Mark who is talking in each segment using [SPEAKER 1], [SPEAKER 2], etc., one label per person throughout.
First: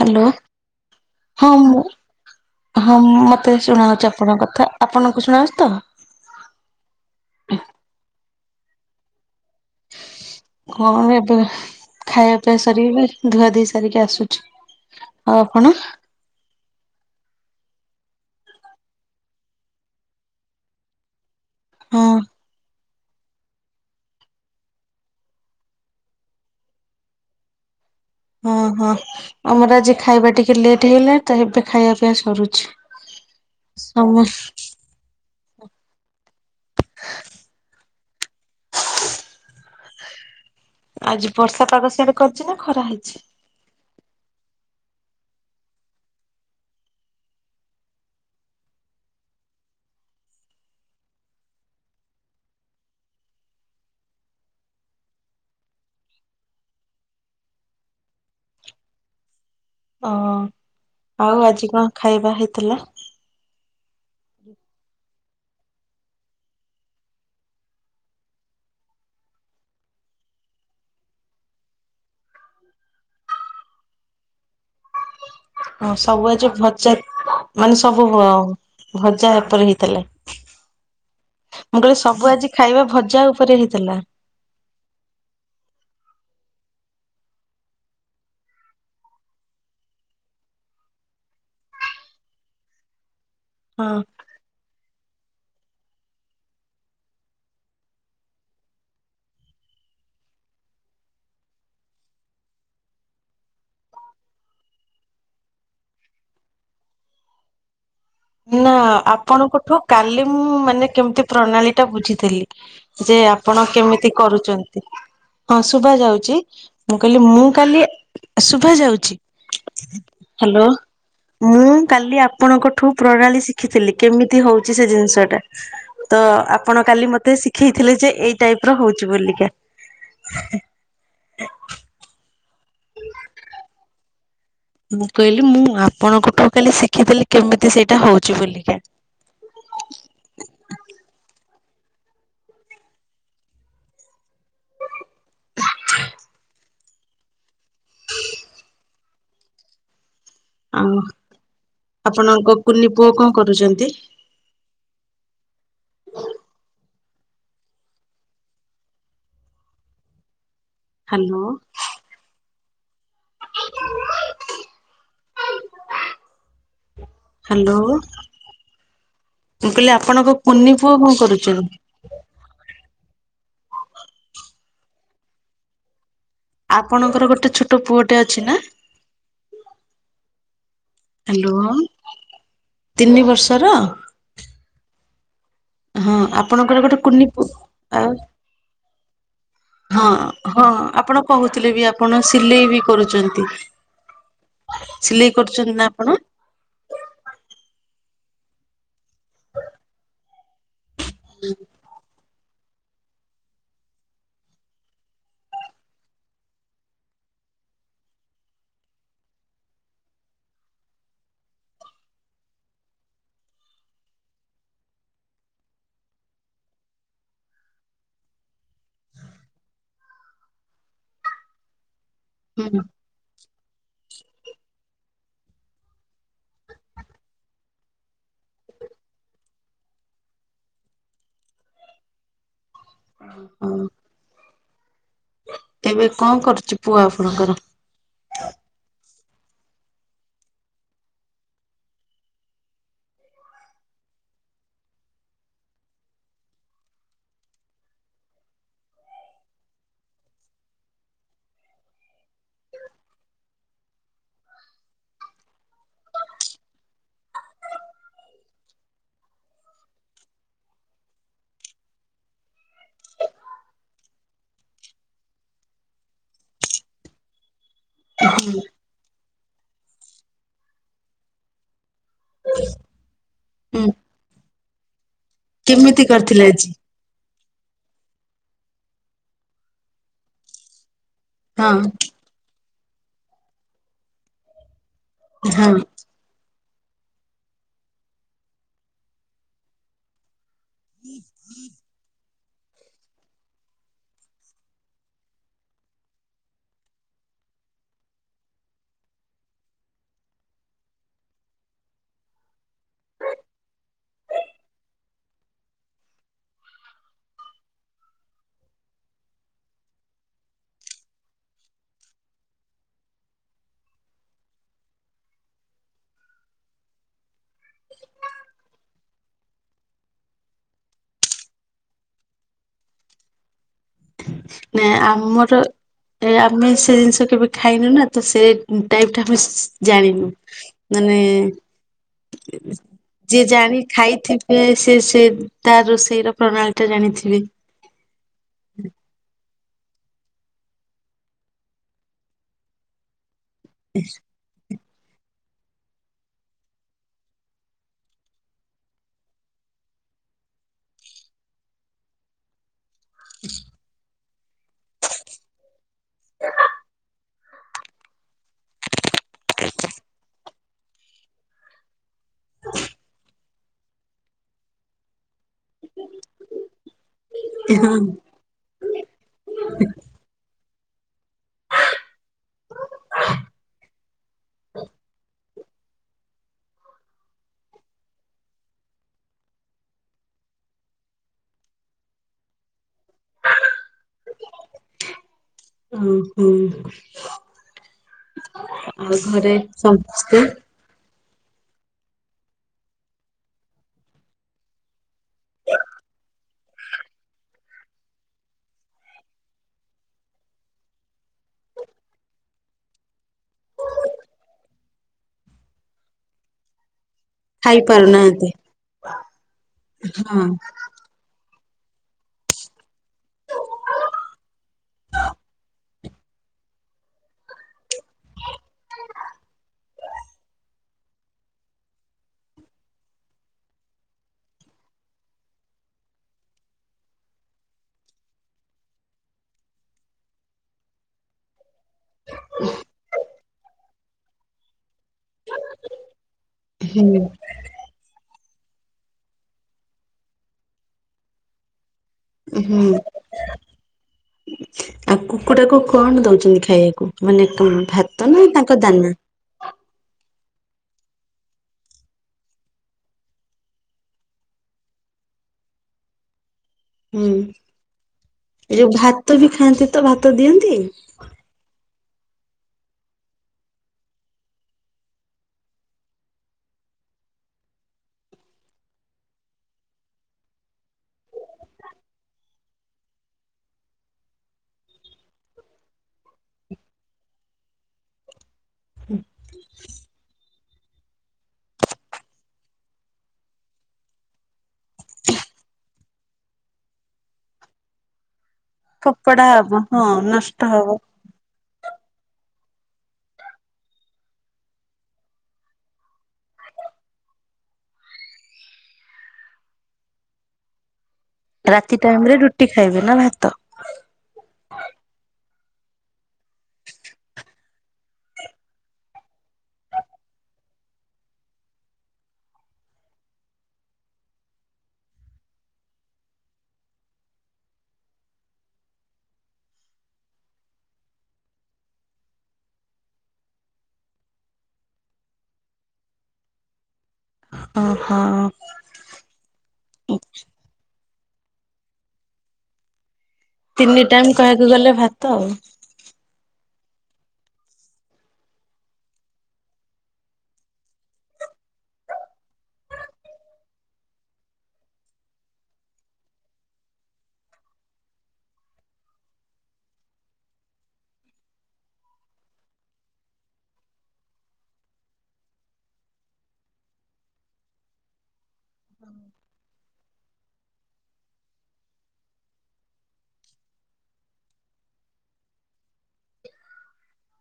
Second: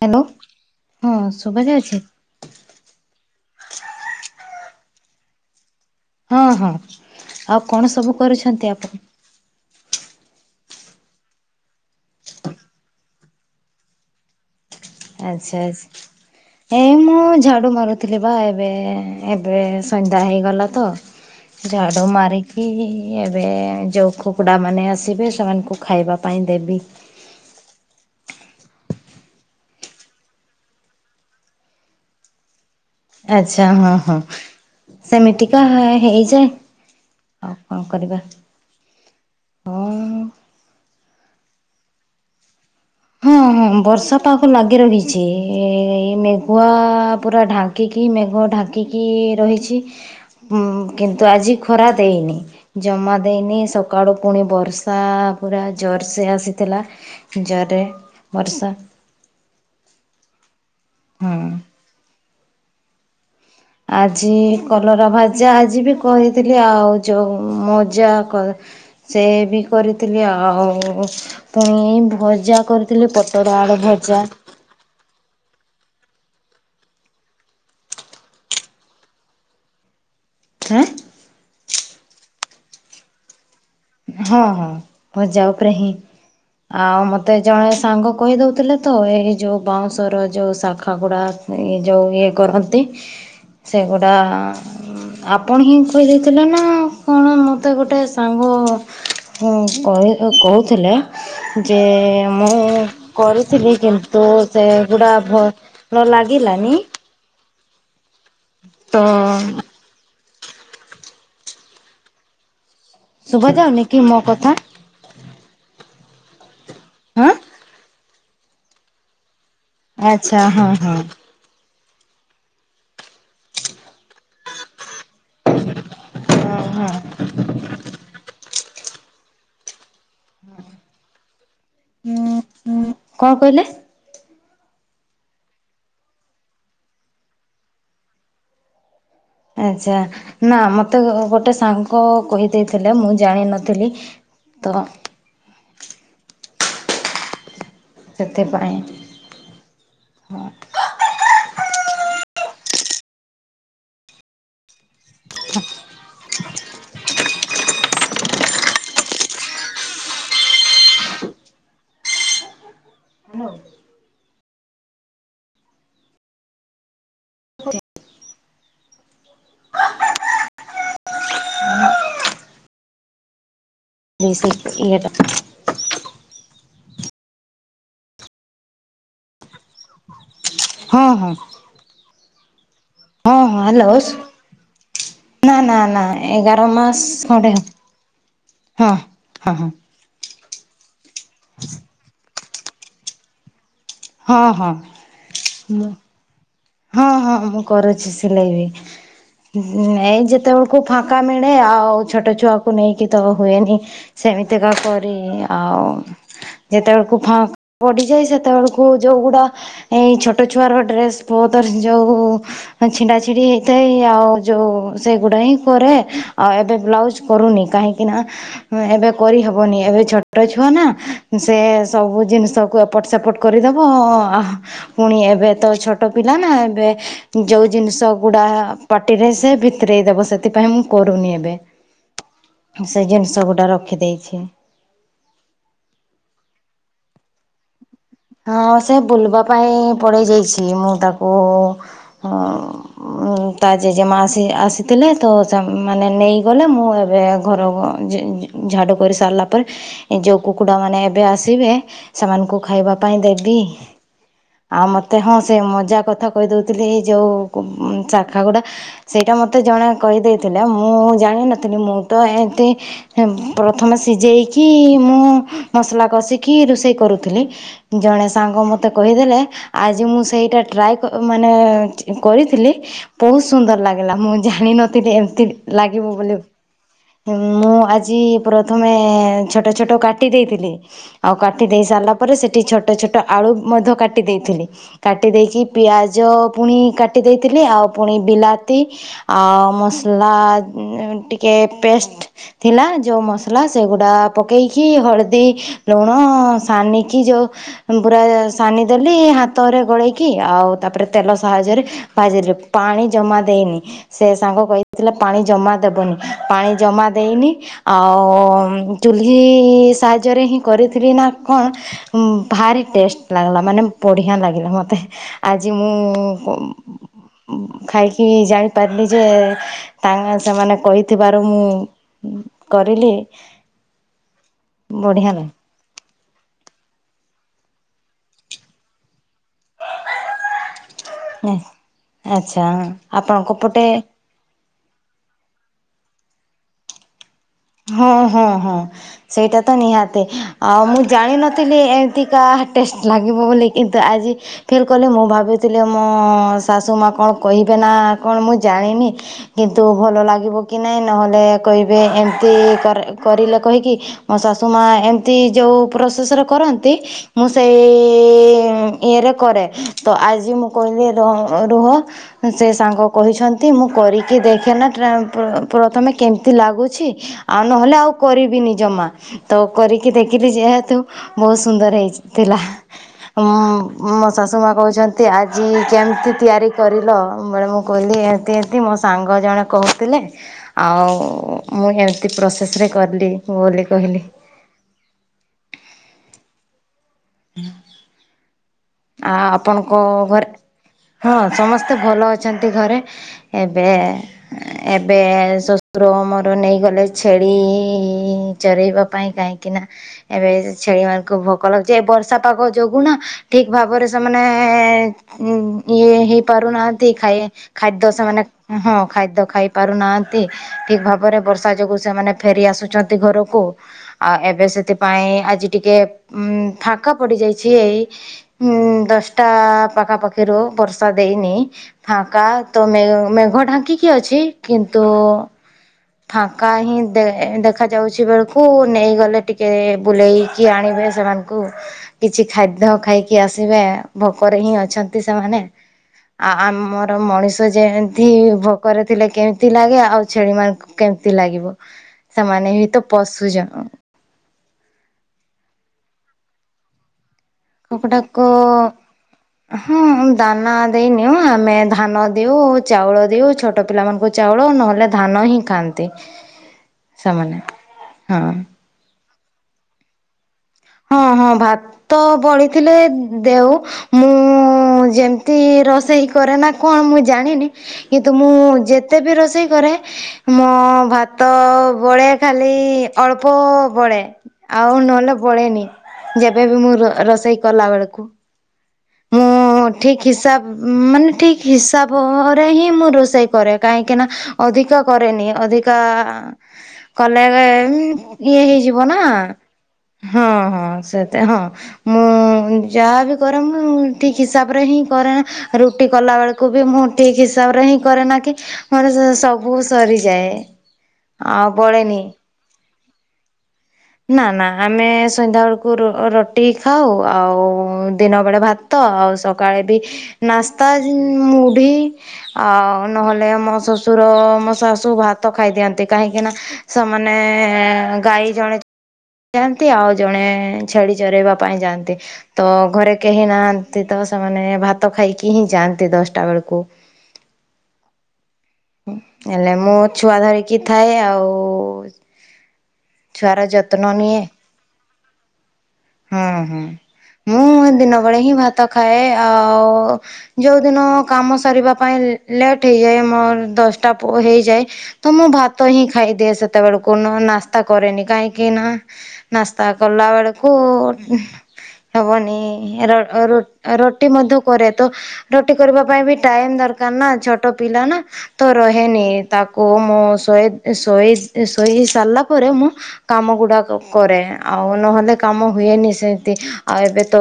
[SPEAKER 1] Hello ହଁ hello. ହଁ ମତେ ଶୁଣାଉଛି ଆପଣଙ୍କ କଥା ଆପଣଙ୍କୁ ଶୁଣାଉଛି ତ।
[SPEAKER 2] ହଁ ହଁ ଆଉ କଣ ସବୁ କରୁଛନ୍ତି ୟା ପରେ
[SPEAKER 1] କଣ ଏବେ ଖାଇବା ପିଇବା ସରିଗଲାଣି ଧୁଆଧୋଇ ସାରିକି ଆସୁଛି। ଆଉ
[SPEAKER 2] ଆଚ୍ଛା
[SPEAKER 1] ଆପଣ
[SPEAKER 2] ଆଚ୍ଛା। ଏଇ ମୁଁ ଝାଡୁ ମାରୁଥିଲି ବା ଏବେ ଏବେ ସନ୍ଧ୍ୟା ହେଇଗଲା ତ। ଝାଡୁ
[SPEAKER 1] ହଁ
[SPEAKER 2] ମାରିକି ଏବେ ଯୋଉ କୁକୁଡ଼ା ମାନେ ଆସିବେ ସେମାନ କୁ ଖାଇବା ପାଇଁ ଦେବି।
[SPEAKER 1] ହଁ ହଁ ଆମର ଆଜି ଖାଇବା ଟିକେ ଲେଟ୍ ହେଇଲା ତ ଏବେ ଖାଇବା ପିଇବା ସରୁଛି।
[SPEAKER 2] ଆଛା ହଁ ହଁ।
[SPEAKER 1] ସମ
[SPEAKER 2] ସେମିତିକା ହା ହେଇଯାଏ ଆଉ କଣ କରିବା? ହଁ
[SPEAKER 1] ଆଜି ବର୍ଷା ପାଗ ସିଆଡେ କରିଛି ନା ଖରା ହେଇଛି।
[SPEAKER 2] ହଁ ହଁ ବର୍ଷା ପାଖ ଲାଗି ରହିଛି ଏଇ ମେଘୁଆ ପୁରା ଢାଙ୍କ ଢାଙ୍କିକି ମେଘ ଢାଙ୍କିକି ରହିଛି କିନ୍ତୁ ଆଜି ଖରା ଦେଇନି। ଜମା ଦେଇନି ସକାଳୁ ପୁଣି ବର୍ଷା ପୁରା ଜୋରସେ ଆସିଥିଲା। ଜୋରେ ବର୍ଷା।
[SPEAKER 1] ଓ
[SPEAKER 2] ହୁଁ।
[SPEAKER 1] ଆଉ ଆଜି କଣ ଖାଇବା ହେଇଥିଲା?
[SPEAKER 2] ଆଜି କଲରା ଭାଜା ଆଜି ବି କହିଥିଲି ଆଉ ଯୋଉ ମଜା ସେ ବି କରିଥିଲି ଆଉ, - ପୁଣି ଏଇ ଭଜା କରିଥିଲି ପଟଳ ଆଡ ଭଜା।
[SPEAKER 1] ହଁ ସବୁଆ ଯେ ଭଜା ମାନେ ସବୁ ଆଉ। ଭଜା ଏପରି ହେଇଥିଲା।
[SPEAKER 2] ଆଁ [inaudible]
[SPEAKER 1] ମୁଁ କହିଲେ ସବୁ ଆଜି ଖାଇବା ଭଜା ଉପରେ ହେଇଥିଲା।
[SPEAKER 2] ହଁ ହଁ ମୁଁ ଯାଉ ଉପ ହିଁ-। ଆଉ ମତେ ଜଣେ ସାଙ୍ଗ କହି ଦଉଥିଲେ ତ ଏଇ ଯୋଉ ବାଉଁଶର ଯୋଉ ଶାଖାଗୁଡା- ଏଇ ଯେଉଁ ଇଏ କରନ୍ତି।
[SPEAKER 1] [inaudible] [unintelligible]
[SPEAKER 2] ସେଗୁଡା- ଆପଣ ହିଁ କହିଦେଇଥିଲେ ନା କଣ ମତେ ଗୋଟେ ସାଙ୍ଗ- ହ କହିବେ କହୁଥିଲେ। ଯେ ମୁଁ କରିଥିଲି। କିନ୍ତୁ ସେଗୁଡା- ଭଲ ଲାଗିଲାନି।
[SPEAKER 1] ନା
[SPEAKER 2] ତ
[SPEAKER 1] ଆପଣଙ୍କଠୁ କାଲି ମୁଁ ମାନେ କେମିତି ପ୍ରଣାଳୀ ଟା ବୁଝିଥିଲି। ଯେ
[SPEAKER 2] ଶୁଭା
[SPEAKER 1] ଆପଣ
[SPEAKER 2] ଯାଉନି କି
[SPEAKER 1] କେମିତି
[SPEAKER 2] ମୋ କଥା
[SPEAKER 1] କରୁଛନ୍ତି। ହଁ ଶୁଭ ଯାଉଛି। ମୁଁ କହିଲି
[SPEAKER 2] ହଁ
[SPEAKER 1] ମୁଁ କାଲି- ଶୁଭା ଯାଉଛି।
[SPEAKER 2] ଆଚ୍ଛା
[SPEAKER 1] ହ୍ୟାଲୋ
[SPEAKER 2] ହଁ ହଁ
[SPEAKER 1] ମୁଁ କାଲି ଆପଣଙ୍କଠୁ- ପ୍ରଣାଳୀ ଶିଖିଥିଲି କେମିତି ହଉଛି ସେ ଜିନିଷ ଟା। ତ
[SPEAKER 2] ହଁ
[SPEAKER 1] ଆପଣ
[SPEAKER 2] ହଁ
[SPEAKER 1] କାଲି ମତେ ଶ- ଶୀଖାଇଥିଲେ ଯେ ଏଇ ଟାଇପ ର ହଉଛି ବୋଲିକା।
[SPEAKER 2] ଉଁ କଣ କହିଲେ?
[SPEAKER 1] ମୁଁ କହିଲି ମୁଁ ଆପଣଙ୍କଠୁ କାଲି ଶିଖିଥିଲି କେମିତି ସେଇଟା ହଉଛି ବୁଲିକା।
[SPEAKER 2] ଆଛା ନା ମତେ ଗୋଟେ ସାଙ୍ଗ କହିଦେଇଥିଲେ ମୁଁ ଜାଣିନଥିଲି। ତ [unintelligible] ସେଥିପାଇଁ ହଁ।
[SPEAKER 1] ଆଉ ଆପଣଙ୍କ କୁନି ପୁଅ କଣ କରୁଛନ୍ତି?
[SPEAKER 2] [unintelligible]
[SPEAKER 1] ହ୍ୟାଲୋ [unintelligible] ହ୍ୟାଲୋଓ ମୁଁ କହିଲି ଆପଣଙ୍କ କୁନି ପୁଅ କଣ କରୁଛନ୍ତି?
[SPEAKER 2] ଦେ ସେ ଇଏଟା।
[SPEAKER 1] ଆପଣଙ୍କର ଗୋଟେ ଛୋଟ ପୁଅଟେ ଅଛି ନା?
[SPEAKER 2] ହଁ ହଁ।
[SPEAKER 1] ହ୍ୟାଲୋଓ
[SPEAKER 2] ହଁ ହଁ ହ୍ୟାଲୋ ନା ନା ନା
[SPEAKER 1] ହଁ
[SPEAKER 2] ଏଗାର
[SPEAKER 1] ଆପଣଙ୍କର ଗୋଟେ କୁନି
[SPEAKER 2] ମାସ
[SPEAKER 1] ପୁଅ
[SPEAKER 2] ଖଣ୍ଡେ ହ।
[SPEAKER 1] ଆଉ
[SPEAKER 2] ହଁ ହଁ ହଁ
[SPEAKER 1] ହଁ ହଁ ଆପଣ କହୁଥିଲେ ବି ଆପଣ ସିଲେଇ ବି କରୁଛନ୍ତି।
[SPEAKER 2] ହଁ ହଁ
[SPEAKER 1] ସିଲେଇ କରୁଛନ୍ତି
[SPEAKER 2] ମୁଁ
[SPEAKER 1] ନା ଆପଣ?
[SPEAKER 2] ହଁ ହଁ ମୁଁ କରୁଛି ସିଲେଇ ବି ଏଇ ଯେତେବେଳେ କୁ ଫାଙ୍କା ମିଳେେ ଆଉ ଛୋଟ ଛୁଆକୁ କୁ ନେଇକି ତ ହୁଏନି ସେମିତିକା କରି ଆଉ ଯେତେବେଳକୁ ଫ ପଡିଯାଏ ସେତେବେଳକୁ ଯୋଉ ଗୁଡା ଏଇ ଛୋଟ ଛୁଆର ଡ୍ରେସ- ବଉଦର ଯୋଉ [unintelligible] [inaudible] ଛିଣ୍ଡା ଛିଡି ହେଇଥାଏ ଆଉ ଯୋଉ ସେଗୁଡା ହିଁ କରେ ଆଉ ଏବେ ବ୍ଲାଉଜ କରୁନି କାହିଁକି, ଏଇନା ଏବେ କରିହବନି ଏବେ ଛୋଟ ଛୁଆ ନା ସେ ସବୁ
[SPEAKER 1] ହୁଁ
[SPEAKER 2] ଜିନିଷକୁ ଏପଟ ସେପଟ କରିଦେବ ଓହୋ ପୁଣି ଏବେ ତ ଛୋଟ ଛୋଟ ପିଲା ନା ଏବେ ଯୋଉ ଜିନିଷ ଗୁଡା ଆ ପାଟିରେ ସେ ଭିତରେଇ ଦବ ସେଥିପାଇଁ ମୁଁ କରୁନି ଏବେ
[SPEAKER 1] [unintelligible]
[SPEAKER 2] ସେ ଜିନିଷ ଗୁଡା
[SPEAKER 1] ହଁ
[SPEAKER 2] ରଖି ଦେଇଛି।
[SPEAKER 1] ଏବେ କଣ କରୁଚି ପୁଅ ଆପଣଙ୍କର?
[SPEAKER 2] ହଁ ସେ ବୁଲିବା ପାଇଁ ପଳେଇ ଯାଇଚି। ମୁଁ ତାକୁ ଉ ତା ଜେଜେମା ଆସି ଆସିଥିଲେ ତ ମାନେ ନେଇଗଲେ ମୁଁ ଏବେ ଘର ଯେ ଝାଡ଼ୁ କରି ସାରିଲା ପରେ ଏ ଯୋଉ କୁକୁଡା ମାନେ ଏବେ ଆସିବେ ସେମାନଙ୍କୁ ଖାଇବା ପାଇଁ ଦେବି। ଆଉ ମୋତେ ହଁ ସେ ମଜା କଥା କହିଦେଉଥିଲି ଏଇ ଯେଉ ଶାଖାଗୁଡ଼ା ସେଇଟା ମତେ ଜଣେ କହିଦେଇଥିଲେ। ମୁଁ ଜାଣିନଥିଲି। ମୁଁ ତ ଏନ୍ତି ପ୍ରଥମେ ସିଝେଇକି ମୁଁ ମସଲା କଷିକି ରୋଷେଇ କରୁଥିଲି। ଜଣେ ସାଙ୍ଗ ମୋ ମତେ କହିଦେଲେ। ଆଜି ମୁଁ ସେଇଟା ଟ୍ରାଏ ମାନେ କରିଥିଲି। ବହୁତ ସୁନ୍ଦର
[SPEAKER 1] ହୁଁ
[SPEAKER 2] ଲାଗିଲା। ମୁଁ ଜାଣିନଥିଲି ଏମତି
[SPEAKER 1] କେମିତି
[SPEAKER 2] ଲାଗିବ ବୋଲି।
[SPEAKER 1] କରିଥିଲେ ଆଜି?
[SPEAKER 2] ମୁଁ ଆଜି ପ୍ରଥମେ ଛୋଟ ଛୋଟ କାଟି ଦେଇଥିଲି। ଆଉ କାଟି
[SPEAKER 1] ହଁ
[SPEAKER 2] ଦେଇ ସାରିଲା ପ ପରେ ସେଠି ଛୋଟ ଛୋଟ ଆଳୁ ମଧ୍ୟ କାଟି ଦେଇଥିଲି। କାଟି ଦେଇକି
[SPEAKER 1] ହଁ
[SPEAKER 2] ପିଆଜ ପୁଣି କାଟି ଦେଇଥିଲି। ଆଉ ପୁଣି ବିଲାତି ଆଉ ମସଲା ଟିକେ ପେଷ୍ଟ ଥିଲା ଯେଉଁ ମସଲା ସେଗୁଡ଼ା ପକେଇକି ହଳଦୀ ଲୁଣ ସାନିକି ଯେଉଁ ପୁରା ସାନି ଦେଲି ହାତରେ ଗୋଳେଇକି। ଆଉ ତାପରେ ତେଲ ସାହାଯ୍ୟରେ ଭାଜିଲି। ପାଣି ଜମା ଦେଇନି। ସେ ସାଙ୍ଗ କହିଥିଲା ପାଣି ଜମା ଦେବନି। ପାଣି ଜମା ଦେଇନି। ଆଉ ଚୁ୍ଲି ସାହାଯ୍ୟରେ ହିଁ କରିଥିଲି ନା କଣ ଭାରି ଟେଷ୍ଟ ଲାଗିଲା ମାନେ ବଢ଼ିଆ ଲାଗିଲା। ମୋତେ ଆଜି ମୁଁ ଖାଇକି ଜାଣିପାରିଲି ଯେ ତାଙ୍କ ସେମାନେ କହିଥିବାରୁ ମୁଁ କରିଲି।
[SPEAKER 1] ନା
[SPEAKER 2] ବଢ଼ିଆ
[SPEAKER 1] ଆମର ଏ ଆମେ ସେ ଜିନିଷ କେବେ ଖାଇନୁ ନା ତ ସେ ଟାଇପ ଟା ଆମେ ଜାଣିନୁ। ମାନେ,
[SPEAKER 2] ଲାଗେ ଆଚ୍ଛା ଆପଣଙ୍କ
[SPEAKER 1] ଯିଏ ଜାଣି
[SPEAKER 2] ପଟେ
[SPEAKER 1] ଖାଇଥି ସେ ସେ ସେ ତ ରୋଷେଇ ର ପ୍ରଣାଳୀ ଟା ଜାଣିଥିବେ।
[SPEAKER 2] ହଁ ହଁ ହଁ। ସେଇଟା ତ ନିହାତି। ଆଉ ମୁଁ ଜାଣିନଥିଲି ଏମିତିକା ଟେଷ୍ଟ ଲାଗିବ ବୋଲି। କିନ୍ତୁ ଆଜି ଫିଲ୍ କଲି ମୁଁ ଭାବିଥିଲି ମୋ ଶାଶୁ ମା କଣ କହିବେ ନା କଣ ମୁଁ ଜାଣିନି। କିନ୍ତୁ ଭଲ ଲାଗିବ କି ନାଇଁ ନହେଲେ କହିବେ ଏମତି କରିଲ କହିକି ମୋ ଶାଶୁ ମା ଏମିତି ଯେଉଁ ପ୍ରୋସେସ୍ ରେ କରନ୍ତି ମୁଁ ସେଇ ଇଏ ରେ କରେ। ତ ଆଜି ମୁଁ କହିଲି ରୁହ। ସେ ସାଙ୍ଗ କହିଛନ୍ତି ମୁଁ କରିକି ଦେଖେନା ଟ୍ରା ପ୍ରଥମେ କେମିତି ଲାଗୁଛି। ଆଉ ନହେଲେ
[SPEAKER 1] ହଁ
[SPEAKER 2] ଆଉ କରିବିନି ଜମା। ତ କରିକି ଦେଖିଲି ଯେହେତୁ ବହୁତ ସୁନ୍ଦର ହେଇଥିଲା। ମୋ ଶାଶୁ ମା କହୁଛନ୍ତି ଆ କେମିତି ତିଆରି କରିଲ। ମାନେ ମୁଁ କହିଲି ଏମତି ଏତି ମୋ ସାଙ୍ଗ ଜଣେ କହୁଥିଲେ ଆଉ ମୁଁ ହେମିତି ପ୍ରୋସେସ ରେ କଲି ବୋଲି କହିଲି।
[SPEAKER 1] ଅ ହଁ। ଆଉ
[SPEAKER 2] ଆ
[SPEAKER 1] ଘରେ
[SPEAKER 2] ଆପଣଙ୍କ
[SPEAKER 1] ସମସ୍ତେ
[SPEAKER 2] ଘରେ ହଁ ସମସ୍ତେ ଭଲ ଅଛନ୍ତି ଘରେ। ଏବେ ଏବେ ଶଶୁର ମୋର ନେଇଗଲେ ଛେଳି। ଚରେଇବା ପାଇଁ। କାହିଁକି ନା ଏବେ ଛେଳି ମାନଙ୍କୁ ଭୋକ ଲାଗୁଛି ଏ ବର୍ଷା ପାଗ ଯୋଗୁ ନା ଠିକ୍ ଭାବରେ ସେମାନେ ଇଏ ହେଇପାରୁନାହାନ୍ତି। ଖାଇ ଖାଦ୍ୟ ସେମାନେ ହଁ ଖାଦ୍ୟ ଖାଇ ପାରୁନାହାନ୍ତି। ଠିକ୍ ଭାବରେ ବର୍ଷା ଯୋଗୁ ସେମାନେ ଫେରି ଆସୁଛନ୍ତି ଘରକୁ। ଆଉ ଏବେ ସେଥିପାଇଁ ଆଜି ଟିକେ ଉଁ ଫାଙ୍କ ପଡି ଯାଇଚି। ଏଇ ହୁଁ ଦଶଟା ପାଖାପାଖିରୁ ବର୍ଷା ଦେଇନି। ଫାଙ୍କା ତ ମେ ମେଘ ଢାଙ୍କିକି ଅଛି କିନ୍ତୁ ଫାଙ୍କା ହିଁ ଦେଖାଯାଉଛି ବେଳକୁ ନେଇଗଲେ ଟିକେ ବୁଲେଇ କି ଆଣିବେ ସେମାନଙ୍କୁ କିଛି ଖାଦ୍ୟ ଖାଇକି ଆସିବେ ଭୋକରେ ହିଁ ଅଛନ୍ତି। ସେମାନେ ଆ ଆମର ମଣିଷ। ତ ଯେମିତି ଭୋକରେ ଥିଲେ କେମିତି ଲାଗେ ଆଉ ଛେଳି ମାନଙ୍କୁ କେମିତି ଲାଗିବ? ସେମାନେ
[SPEAKER 1] ହୁଁ
[SPEAKER 2] ବି ତ ପଶୁ ଜ
[SPEAKER 1] ଆଉ କୁକୁଡ଼ା କୁ କଣ ଦଉଛନ୍ତି ଖାଇବାକୁ ମାନେ ଭାତ ନା
[SPEAKER 2] କୁକୁଡ଼ାକୁ
[SPEAKER 1] ତାଙ୍କ ଦାନା?
[SPEAKER 2] ହଁ ଦାନା ଦେଇନିଉ ଆମେ ଧାନ ଦଓଉ ଚାଉଳ ଦଓଉ ଛୋଟ ପିଲାମାନଙ୍କୁ ଚାଉଳ ନହେଲେ ଧାନ ହିଁ ଖାଆନ୍ତି।
[SPEAKER 1] ହୁଁ
[SPEAKER 2] ସେମାନେ ହଁ
[SPEAKER 1] ଏ ଯୋଉ ଭାତ ବି ଖାଆନ୍ତି ତ ଭାତ ଦିଅନ୍ତି।
[SPEAKER 2] ହଁ ହଁ ଭାତ ବଳିଥିଲେ ଦେଉ। ମୁଁ ଯେମିତି ରୋଷେଇ କରେ ନା କଣ ମୁଁ ଜାଣିନି। କିନ୍ତୁ ମୁଁ ଯେତେ ବି ରୋଷେଇ କରେ ମୋ ଭାତ ବଳେ ଖାଲି ଅଳ୍ପ ବଳେ। ଆଉ ନହେଲେ ବଳେନି ଯେବେବି ମୁଁ ରୋଷେଇ କଲା ବେଳକୁ।
[SPEAKER 1] [inaudible]
[SPEAKER 2] ଠିକ୍ ହିସାବ ମାନେ ଠିକ୍ ହିସାବରେ ହିଁ ମୁଁ ରୋଷେଇ କରେ କାହିଁକିନା ଅଧିକ କରେନି ଅଧିକା କଲେ ଇଏ ହେଇଯି ବନା
[SPEAKER 1] ଫୋପଡା ହବ
[SPEAKER 2] ହଁ
[SPEAKER 1] ନଷ୍ଟ
[SPEAKER 2] ହଁ
[SPEAKER 1] ହବ
[SPEAKER 2] ସେତ ହଁ ମୁଁ ଯାହାବି କରେ ମୁଁ ଠିକ୍ ହିସାବରେ ହିଁ କରେ ରୁଟି କଲାବେେଳକୁ ବି ମୁଁ ଠିକ୍ ହିସାବରେ ହିଁ କରେନା କି ମୋର ସବୁ ସରିଯାଏ। ଆଉ
[SPEAKER 1] ରାତି
[SPEAKER 2] ବଳେନି
[SPEAKER 1] ଟାଇମ ରେ ରୁଟି ଖାଇବ ନା ଭାତ?
[SPEAKER 2] ନା ନା ଆମେ ସନ୍ଧ୍ୟା ବେଳକୁ ରୁଟି ଖାଉ ଆଉ ଦିନ ବେଳେ ଭା ତ ଆଉ ସକାଳେ ବି ନାସ୍ତା ଯୋଉ ମୁଢ଼ି। ଆଉ ନହେଲେ ମୋ ଶଶୁର ମୋ ଶାଶୁ ଭାତ ଖାଇଦିଅନ୍ତି କାହିଁକି ନା ସେମାନେ ଗାଈ ଜଣେ ଯାଆନ୍ତି ଆଉ ଜଣେ ଛେଳି ଚରାଇବା ପାଇଁ ଯାଆନ୍ତି। ତ ଘରେ କେହି ନାହାନ୍ତି ତ ସେମାନେ ଭାତ ଖାଇକି ହିଁ ଯାଆନ୍ତି ଦଶଟା ବେଳକୁ।
[SPEAKER 1] ଓହୋ।
[SPEAKER 2] ହେଲେ ମୁଁ ଛୁଆ ଧରିକି ଥାଏ ଆଉ। ଛୁଆର ଯତ୍ନ
[SPEAKER 1] ତିନି ଟାଇମ୍ କହିବାକୁ ଗଲେ ଭାତ ଆଉ।
[SPEAKER 2] ହଁ ହଁ ମୁଁ ଦିନ ବେଳେ ହିଁ ଭାତ ଖାଏ ଆଉ ଯୋଉ ଦିନ କାମ ସରିବା ପାଇଁ ଲେଟ ହେଇଯାଏ ମୋ ଦଶଟା ହେଇଯାଏ। ତ ମୁଁ ଭାତ ହିଁ ଖାଇଦିଏ ସେତେବେଳକୁ ନ ନାସ୍ତା କରେନି କାହିଁକି ନା? ନସ୍ତା କଲା ବେଳକୁ ହବନି ର ରୁଟି ମଧ୍ୟ କରେ ତ ରୋଟି କରିବା ପାଇଁ ବି ଟାଇମ ଦରକାର ନା ଛୋଟ ପିଲା ନା। ତ ରହେନି ତାକୁ ମୁଁ ଶୋଇ ଶୋଇ ସାରିଲା ପରେ ମୁଁ କାମ ଗୁଡ଼ାକ କରେ ଆଉ ନହେଲେ କାମ ହୁଏନି ସେମତି ଆଉ ଏବେ ତ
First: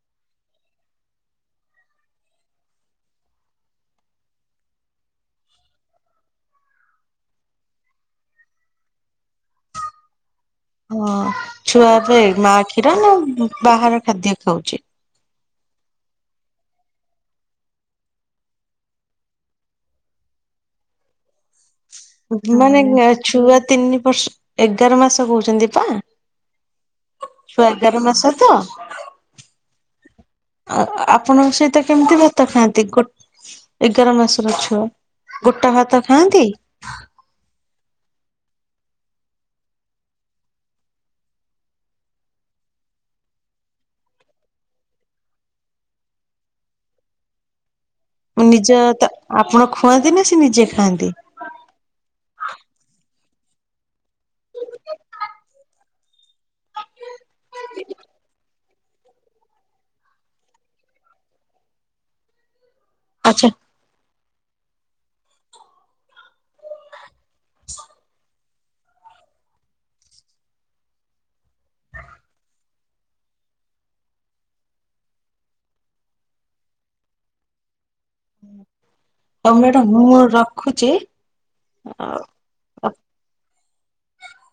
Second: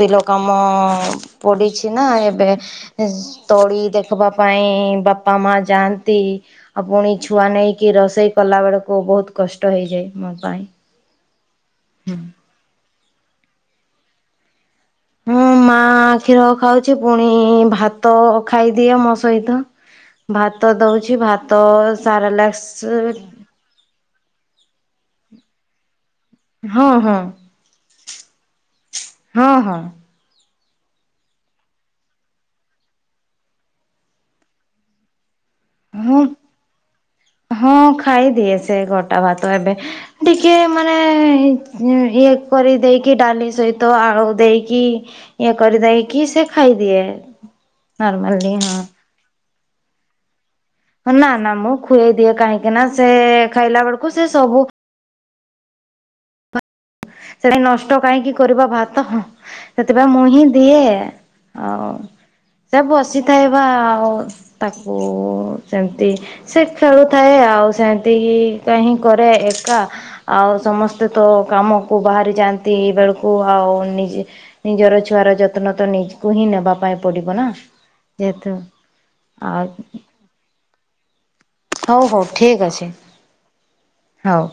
[SPEAKER 2] ବିଲ କାମ। ପଡିଛି ନା ଏବେ ତଳି ଦେଖବା ପାଇଁ ବାପା ମା ଯାଆନ୍ତି। ଆଉ ପୁଣି ଛୁଆ ନେଇକି ରୋଷେଇ କଲା ବେଳକୁ ବହୁତ କଷ୍ଟ ହେଇଯାଏ ମୋ ପାଇଁ
[SPEAKER 1] ହଁ ଛୁଆଏବେ ମା କ୍ଷୀର ନା ବାହାର ଖାଦ୍ୟ ଖାଉଛି?
[SPEAKER 2] ହଁ ମା କ୍ଷୀର ଖାଉଛି ପୁଣି ଭାତ ଖାଇଦିଅ ମୋ ସହିତ। ଭାତ ଦଉଛି ଭାତ
[SPEAKER 1] ମାନେ
[SPEAKER 2] ସାରଲାକ୍ସ
[SPEAKER 1] ଛୁଆ ତିନି ବର୍ଷ ଏଗାର ମାସ କହୁଛନ୍ତି ପା?
[SPEAKER 2] ହଁ ହଁ
[SPEAKER 1] ଛୁଆ ଏଗାର ମାସ ତ
[SPEAKER 2] ହଁ ହଁ।
[SPEAKER 1] ଆ ଆପଣଙ୍କ ସହିତ କେମିତି ଭାତ ଖାଆନ୍ତି ଗୋେ ଏଗାର ମାସର ଛୁଅ? ଗୋଟା ଭାତ
[SPEAKER 2] ହଁ
[SPEAKER 1] ଖାଆନ୍ତି?
[SPEAKER 2] ହଁ ଖାଇଦିଏ ସେ ଗୋଟା ଭାତ ଏବେ ଟିକେ ମାନେ ଇଏ କରି ଦେଇକି ଡାଲି ସହିତ ଆଳୁ ଦେଇକି ଇଏ କରିଦେଇକି ସେ ଖାଇଦିଏ। ନର୍ମାଲି
[SPEAKER 1] ନିଜ
[SPEAKER 2] ହଁ।
[SPEAKER 1] ତ ଆପଣ ଖୁଆନ୍ତି ନା ସେ ନିଜେ ଖାଆନ୍ତି?
[SPEAKER 2] ନା ନା ମୁଁ ଖୁଆଇ ଦିଏ କାହିଁକି ନା ସେ ଖାଇଲା ବେଳକୁ ସେ ସବୁ ସେଟା ନଷ୍ଟ କାହିଁକି କରିବା ଭାତ ସେଥିପାଇଁ ମୁଁ ହିଁ ଦିଏ ଆଉ ସେ ବସିଥାଏ
[SPEAKER 1] ଆଚ୍ଛା
[SPEAKER 2] ବା ଆଉ ତାକୁ ସେମିତି ସେ ଖେଳୁଥାଏ ଆଉ ସେମିତି କି କାହିଁ କରେ ଏକା ଆଉ ସମସ୍ତେ ତ କାମ କୁ ବାହାରି ଯାଆନ୍ତି ବେଳକୁ ଆଉ ନିଜେ ନିଜର ଛୁଆର ଯତ୍ନ ତ ନିଜକୁ ହିଁ ନେବା ପାଇଁ ପଡିବ ନା। ଯେହେତୁ
[SPEAKER 1] ହୋଉ
[SPEAKER 2] ଆଉ
[SPEAKER 1] ମ୍ୟାଡ଼ାମ ମୁଁ ରଖୁଚି।
[SPEAKER 2] ହଉ ହଉ ଠିକ୍ ଅଛି ହଉ।